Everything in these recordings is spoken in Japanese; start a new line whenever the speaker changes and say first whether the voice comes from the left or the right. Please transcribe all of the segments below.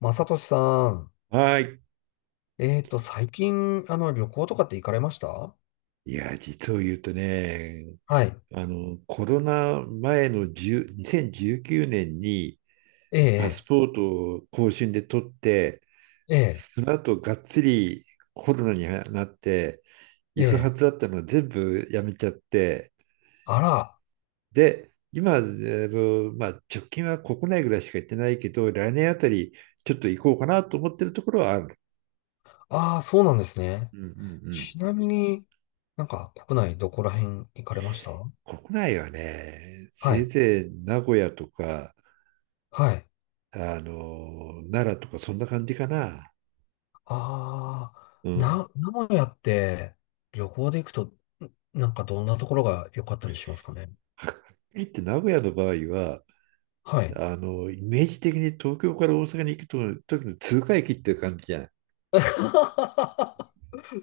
left: まさとしさん、
right: はい。
left: 最近、旅行とかって行かれました？
right: いや、実を言うとね、
left: はい。
right: コロナ前の10 2019年にせんじゅうきゅうねんに
left: え
right: パス
left: え、
right: ポートを更新で取って、
left: え
right: その後がっつりコロナになって、
left: え、
right: 行
left: え
right: くは
left: え。
right: ずだったのを全部やめちゃって、
left: あら、
right: で、今、まあ、直近は国内ぐらいしか行ってないけど、来年あたりちょっと行こうかなと思ってるところはある。
left: ああ、そうなんですね。
right: うんうんうん。
left: ちなみに、なんか国内どこら辺行かれました？
right: 国内はね、
left: は
right: せい
left: い、
right: ぜい名古屋とか、
left: はい。
right: 奈良とかそんな感じかな。
left: ああ、
right: うん。
left: 名古屋って旅行で行くと、なんかどんなところが良かったりしますかね？
right: はっきり言 って名古屋の場合は、
left: はい。
right: イメージ的に東京から大阪に行くと時の通過駅って感じじゃん。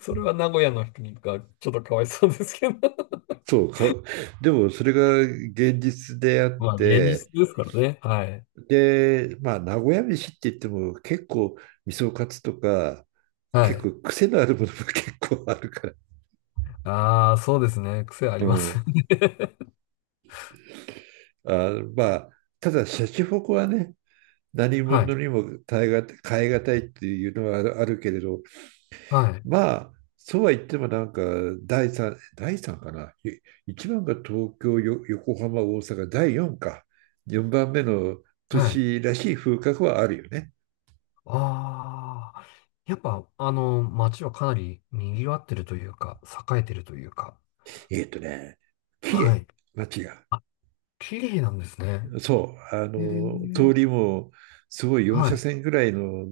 left: それは名古屋の人にがちょっとかわいそうですけど。
right: そうか、でもそれが現実であっ
left: まあ、現実
right: て、
left: ですからね。はい。
right: で、まあ、名古屋飯って言っても結構味噌カツとか、
left: は
right: 結
left: い。
right: 構癖のあるものも結構あるから。
left: ああ、そうですね。癖あ
right: う
left: ります
right: ん。
left: ね。
right: あ、まあ、ただ、シャチホコはね、何
left: は
right: 者
left: い。
right: にも耐えがたい、変えがたいっていうのはあるけれど、
left: はい。
right: まあ、そうは言ってもなんか、第三かな。一番が東京、横浜、大阪、第4か。4番目の都
left: はい。
right: 市らしい風格はあるよね。
left: ああ。やっぱ、街はかなり賑わってるというか、栄えてるというか。
right: えっとね、綺
left: は
right: 麗、
left: い。
right: 街が。
left: あ、綺麗なんですね。
right: そう、
left: へえ。
right: 通りもすごい4
left: は
right: 車
left: い。
right: 線ぐらいの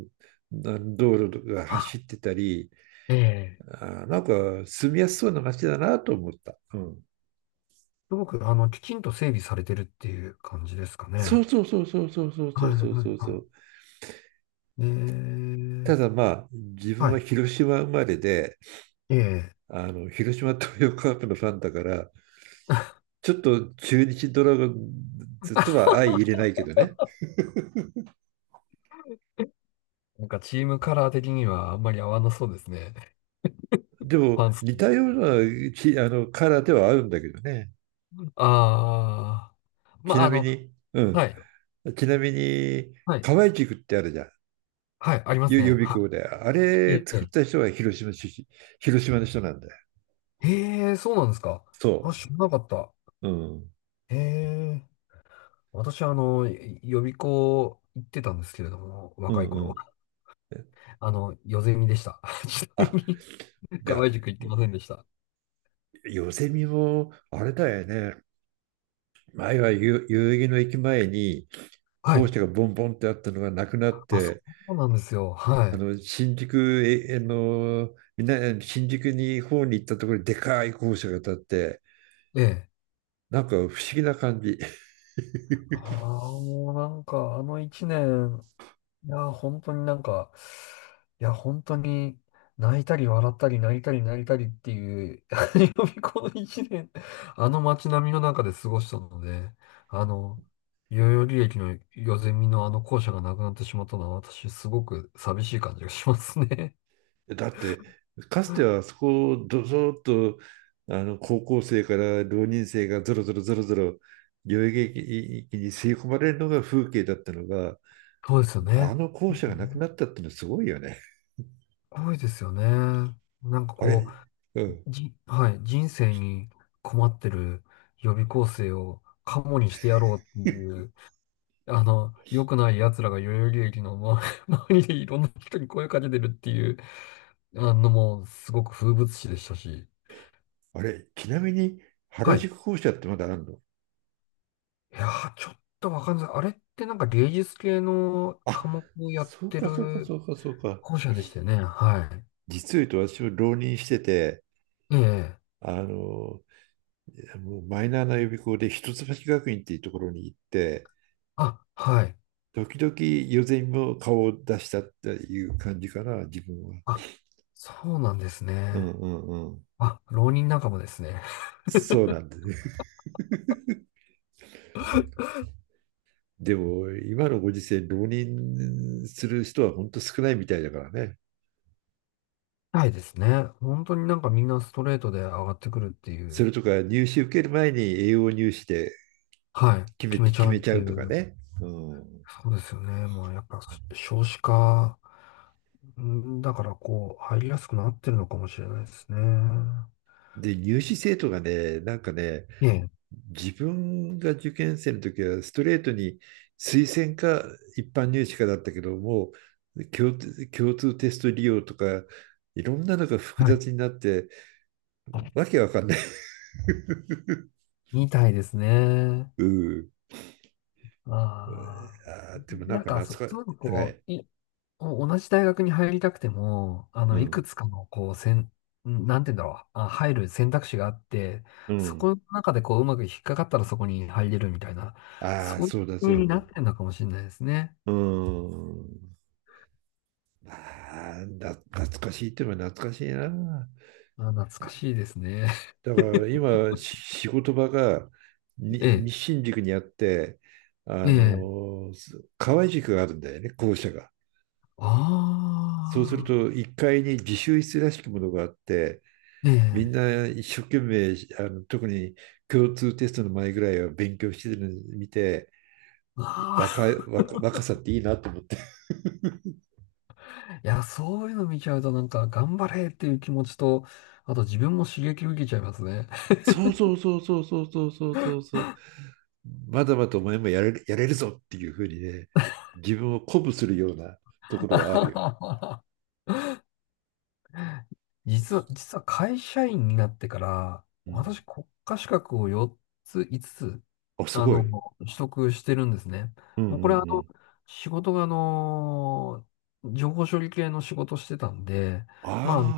right: な道路が
left: あ、
right: 走ってたり、
left: ええ。
right: あ、なんか住みやすそうな街だなと思った。うん。
left: すごく、きちんと整備されてるっていう感じですかね。
right: そうそうそうそうそうそうそ
left: はい、
right: うそ
left: はい、
right: うそうそ
left: は
right: う。
left: い。え
right: た
left: え、
right: だまあ、自分
left: は
right: は
left: い。
right: 広島生まれで、
left: ええ。
right: 広島東洋カープのファンだから、ちょっと中日ドラゴンズとは相入れないけどね。
left: なんかチームカラー的にはあんまり合わなそうですね。
right: で
left: フ
right: も、
left: ァンス。
right: 似たようなち、あの、カラーではあるんだけどね。
left: ああ。ま
right: ち
left: あ、
right: なみに、う
left: は
right: ん。
left: い。
right: ちなみに、
left: はい。
right: 河合塾ってあるじゃん。
left: はい。あります
right: 予
left: ね。
right: 備
left: は
right: 校で。あ
left: い。
right: れ
left: え
right: 作っ
left: え。
right: た人は広島出身、広島の人なんだよ。
left: へえ、そうなんですか。
right: そ
left: あ、知らなかった。
right: う。うん。
left: へえ。私、予備校行ってたんですけれども、
right: う
left: 若
right: ん
left: い
right: う
left: 頃。
right: ん。
left: ヨゼミでした。ちなみ
right: あ、
left: に、
right: じゃ
left: 河
right: あ、
left: 合塾行ってませんでした。
right: よせみも、あれだよね。前は代々木の駅前に
left: は
right: 校
left: い。
right: 舎がボンボンってあったのがなくなっ
left: あ、そ
right: て、
left: うなんですよ。は
right: 新宿えあのみな新宿に方に行ったところにでかい校舎が建って、
left: い。ええ。
right: なんか不思議な感じ。
left: あ あ、もうなんか、あの一年、いやー、本当になんか、いや、本当に泣いたり笑ったり泣いたり泣いたりっていう、予備校の一年、あの街並みの中で過ごしたので、あの、代々木駅のヨゼミのあの校舎がなくなってしまったのは私すごく寂しい感じがしますね。
right: だってかつてはそこをどぞっと高校生から浪人生がぞろぞろぞろぞろ代々木駅に吸い込まれるのが風景だったのが、
left: そうですよ
right: あ
left: ね。
right: の校
left: う
right: 舎がなくな
left: ん、
right: ったってのはすごいよね。
left: すごいですよね。なんか
right: あれ、
left: こ
right: う
left: う、
right: ん。
left: はい、人生に困ってる予備校生をカモにしてやろうってい う良くない奴らが代々木駅の周り 周りでいろんな人に声かけてるっていう、もう、すごく風物詩でしたし。
right: あれ、ちなみに原
left: はい。い
right: 宿校舎ってまだあるの？
left: やー、ちょっとわかんない。あれってなんか芸術系の
right: あ、
left: 科目をやっ
right: そう
left: て
right: かそうかそ
left: る
right: うかそうか。
left: 校舎でしたよね。は
right: 実を言うと私も浪人してて、
left: い。ええ。
right: あの、もうマイナーな予備校で一橋学院っていうところに行って、
left: あ、はい。
right: 時々予選も顔を出したっていう感じかな、自分は。
left: あ、そうなんです
right: う
left: ね。
right: んうんうん。
left: あ、浪人仲間ですね。
right: そうなんだね。でも今のご時世、浪人する人は本当少ないみたいだからね。
left: はいですね。本当になんかみんなストレートで上がってくるってい
right: そ
left: う。
right: れとか入試受ける前に栄養入試で
left: はい。決めち
right: 決
left: ゃう
right: め
left: っ
right: ちゃ
left: てい
right: うとか
left: う。
right: ね。うん。
left: そうですよね。まあ、やっぱ少子化、だからこう、入りやすくなってるのかもしれないですね。
right: で、入試生徒がね、なんかね、
left: ええ、
right: 自分が受験生の時はストレートに推薦か一般入試かだったけども、共通テスト利用とか、いろんなのが複
left: はい。
right: 雑になって、わけわかんない。
left: みたいですね。
right: うん。
left: ああ。
right: でもなん
left: なん
right: か
left: か、
right: 懐か
left: そういうの
right: しい。は
left: こ
right: い。
left: う、同じ大学に入りたくても、
right: う
left: いく
right: ん。
left: つかの、こう、せん、んなんて言うんだろう、あ、入る選択肢があって、
right: う
left: そこ
right: ん。
left: の中でこう、うまく引っかかったらそこに入れるみたいな、
right: ああ、
left: そういう
right: そうだそ
left: 風
right: う。
left: になってるのかもしれないですね。
right: うん。ああ、懐かしいって言えば懐かしいな。
left: あ、懐かしいですね。
right: だから 今、仕事場が
left: ええ、
right: 西新宿にあって、
left: え
right: あ
left: え、
right: の、河合塾があるんだよね、校舎が。そうする
left: ああ、
right: と、1階に自習室らしきものがあって、
left: え
right: みん
left: え、
right: な一生懸命、特に共通テストの前ぐらいは勉強してるのを見て、
left: あ
right: 若さっていいなと思って。
left: あ、いや、そういうの見ちゃうとなんか頑張れっていう気持ちと、あと自分も刺激受けちゃいますね。
right: そうそうそうそうそうそうそうそうそう。まだまだお前もやれる、やれるぞっていうふうにね、自分を鼓舞するようなところはあるよ。
left: 実は、実は会社員になってから、
right: うん。
left: 私国家資格を4つ、5つつ、
right: あ、す
left: あ
right: ご
left: の、
right: い。
left: 取得してるんですね。
right: うんう
left: もう
right: ん
left: これ
right: うん。
left: 仕事が情報処理系の仕事してたんで、まあ、
right: あ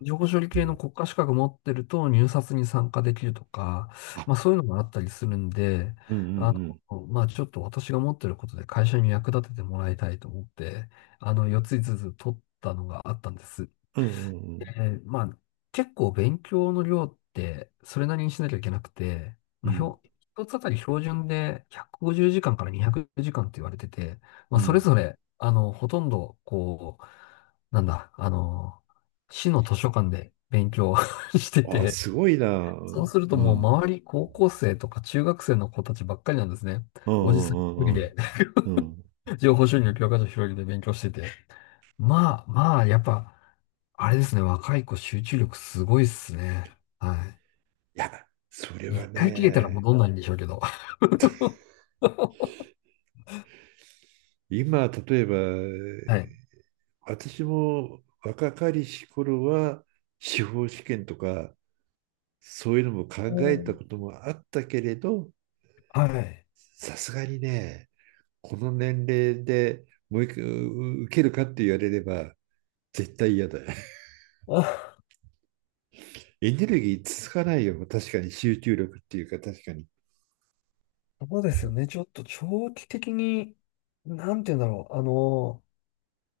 left: 情報処理系の国家資格持ってると入札に参加できるとか、
right: あ、あ、
left: まあそういうのがあったりするんで、
right: うんうんう
left: あ
right: ん。
left: まあちょっと私が持ってることで会社に役立ててもらいたいと思って、4つ5つつ取ったのがあったんです。
right: うんうん
left: まあ、結構勉強の量ってそれなりにしなきゃいけなくて、
right: う
left: ま
right: ん。う
left: あ、
right: ん。
left: 一つあたり標準で150時間から200時間って言われてて、ま
right: う
left: あ、それ
right: ん。
left: ぞれ、ほとんど、こう、なんだ、市の図書館で勉強 して
right: あ、
left: て、
right: すごいな。う
left: そう
right: ん。
left: すると
right: う
left: もう
right: ん
left: 周り高校生とか中学生の子たちばっかりなんですね。
right: う
left: おじさん一人
right: んうんうん。
left: で
right: うん。
left: 情報収入教科書広げて勉強してて。まあ、まあ、やっぱ、あれですね、若い子集中力すごいっすね。は
right: いや、それ
left: い。
right: は
left: 一回切れたら
right: ね、
left: 戻んないんでしょうけど。
right: 今、例えば、
left: はい。
right: 私も若かりし頃は、司法試験とか、そういうのも考
left: う
right: えた
left: ん。
right: こともあったけれど、
left: はい。
right: さすがにね、この年齢でもう一回受けるかって言われれば、絶対嫌だ。
left: あ、
right: エネルギー続かないよ。確かに集中力っていうか、確かに。
left: そうですよね。ちょっと長期的に、なんて言うんだろう。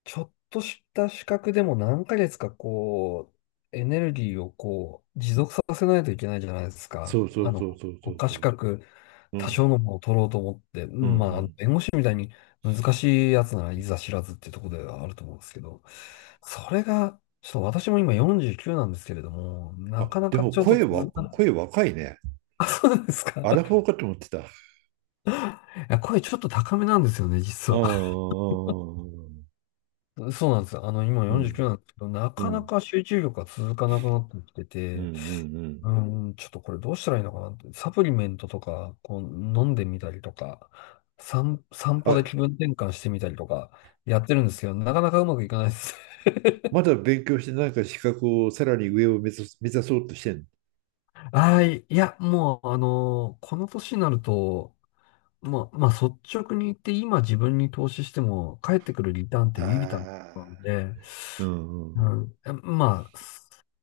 left: ちょっとした資格でも何ヶ月かこう、エネルギーをこう、持続させないといけないじゃないですか。
right: そうそうそうそうそ
left: 国
right: う
left: 家
right: そ
left: 資
right: う。
left: 格、
right: う
left: 多
right: ん。
left: 少のものを取ろうと思って、う
right: うんう
left: ん、まあ、
right: ん。
left: 弁護士みたいに難しいやつならいざ知らずっていうところではあると思うんですけど、それが、ちょっと私も今49なんですけれども、な
right: あ、
left: かな
right: で
left: か
right: も
left: ちょっと続かない。
right: 声若いね。
left: あ、そうなんですか。い
right: アラフォーかと思ってた。ああ、
left: や、声ちょっと高めなんですよね、実
right: う
left: は。
right: ん、
left: そうなんです。今
right: う
left: 49
right: ん、
left: なんですけど、な
right: う
left: かな
right: ん、
left: か集中力が続かなくなってきて
right: うん、
left: て、
right: うん。
left: うん、うん、ちょっとこれどうしたらいいのかなって、サプリメントとか、こう、飲んでみたりとか、散歩で
right: あ、
left: 気分転換してみたりとか、やってるんですけど、なかなかうまくいかないです。
right: ま だ勉強してなんか資格をさらに上を目指す、目指そうとしてんの。
left: ああ、いや、もう、この年になると、まあ、まあ、率直に言って今自分に投資しても返ってくるリターンっ
right: あ
left: て微々たる
right: あ、
left: ものなんで、
right: うん、うん。
left: うん、まあ、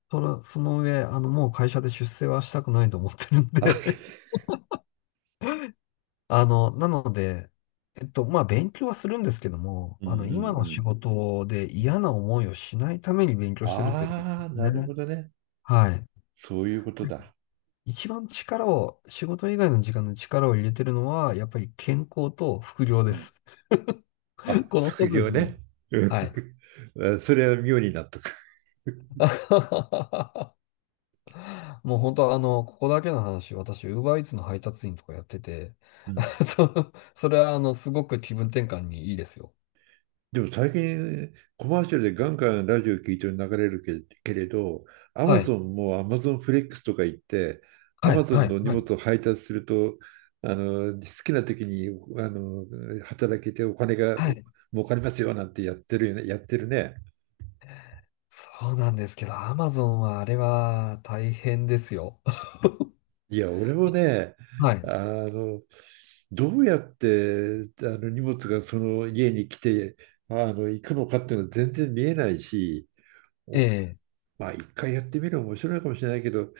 left: その上、もう会社で出世はしたくないと思ってるん
right: あ、
left: で なので、まあ、勉強はするんですけども、
right: うん、う
left: 今
right: ん、
left: の
right: う
left: 仕
right: ん。
left: 事で嫌な思いをしないために勉強してるってことで
right: ああ、
left: す
right: なるほ
left: ね。
right: どね。
left: はい。
right: そういうことだ。
left: 一番力を、仕事以外の時間の力を入れてるのは、やっぱり健康と副業
right: う
left: で
right: ん。
left: す。
right: あ、
left: この2
right: 副
left: つで
right: 業
left: すね。
right: ね。う
left: はい。
right: ん。 それは妙に納得。
left: もう本当ここだけの話、私、ウーバーイーツの配達員とかやってて、
right: うん。
left: それはすごく気分転換にいいですよ。
right: でも最近コマーシャルでガンガンラジオ聞いて流れるけれど、アマ
left: はい。
right: ゾンもアマゾンフレックスとか言って、ア
left: は
right: マ
left: い。
right: ゾ
left: は
right: ン
left: い。
right: の荷
left: はい。
right: 物を配達すると、好きな時にあの働けてお金が
left: はい。
right: 儲かりますよなんてやってるよね、やってるね。
left: そうなんですけど、アマゾンはあれは大変ですよ。
right: いや、俺もね、
left: はい。
right: あの、どうやってあの荷物がその家に来て行くのかっていうのは全然見えないし、
left: え
right: お
left: え。
right: まあ一回やってみるの面白いかもしれないけど、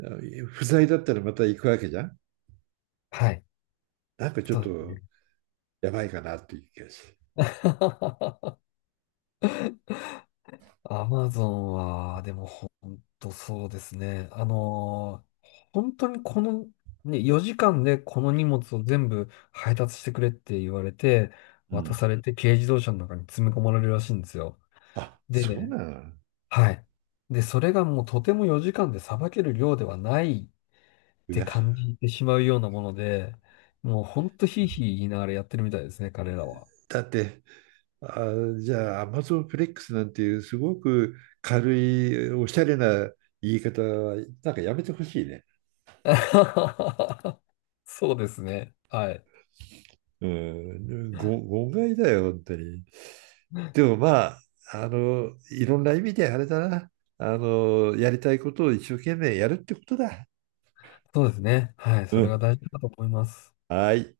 right: 不在だったらまた行くわけじゃん。
left: はい。
right: なんかちょっ
left: そうです
right: と
left: ね。
right: やばいかなっていう気がする。
left: アマゾンは、でもほんとそうですね。本当にこの、ね、4時間でこの荷物を全部配達してくれって言われて、
right: う
left: 渡
right: ん。
left: されて軽自動車の中に詰め込まれるらしいんですよ。
right: あ、
left: で、
right: そうなの。
left: はい。で、それがもうとても4時間でさばける量ではないっ
right: う
left: て
right: わ。
left: 感じてしまうようなもので、もうほんとひいひい言いながらやってるみたいですね、彼らは。
right: だって、あ、じゃあ Amazon フレックスなんていうすごく軽いおしゃれな言い方はなんかやめてほしいね。
left: そうですね。はい。
right: うん、誤解だよ、本当に。でもまあ、いろんな意味であれだな。やりたいことを一生懸命やるってことだ。
left: そうですね。はい。そ
right: う
left: れが
right: ん。
left: 大事だと思います。
right: はい。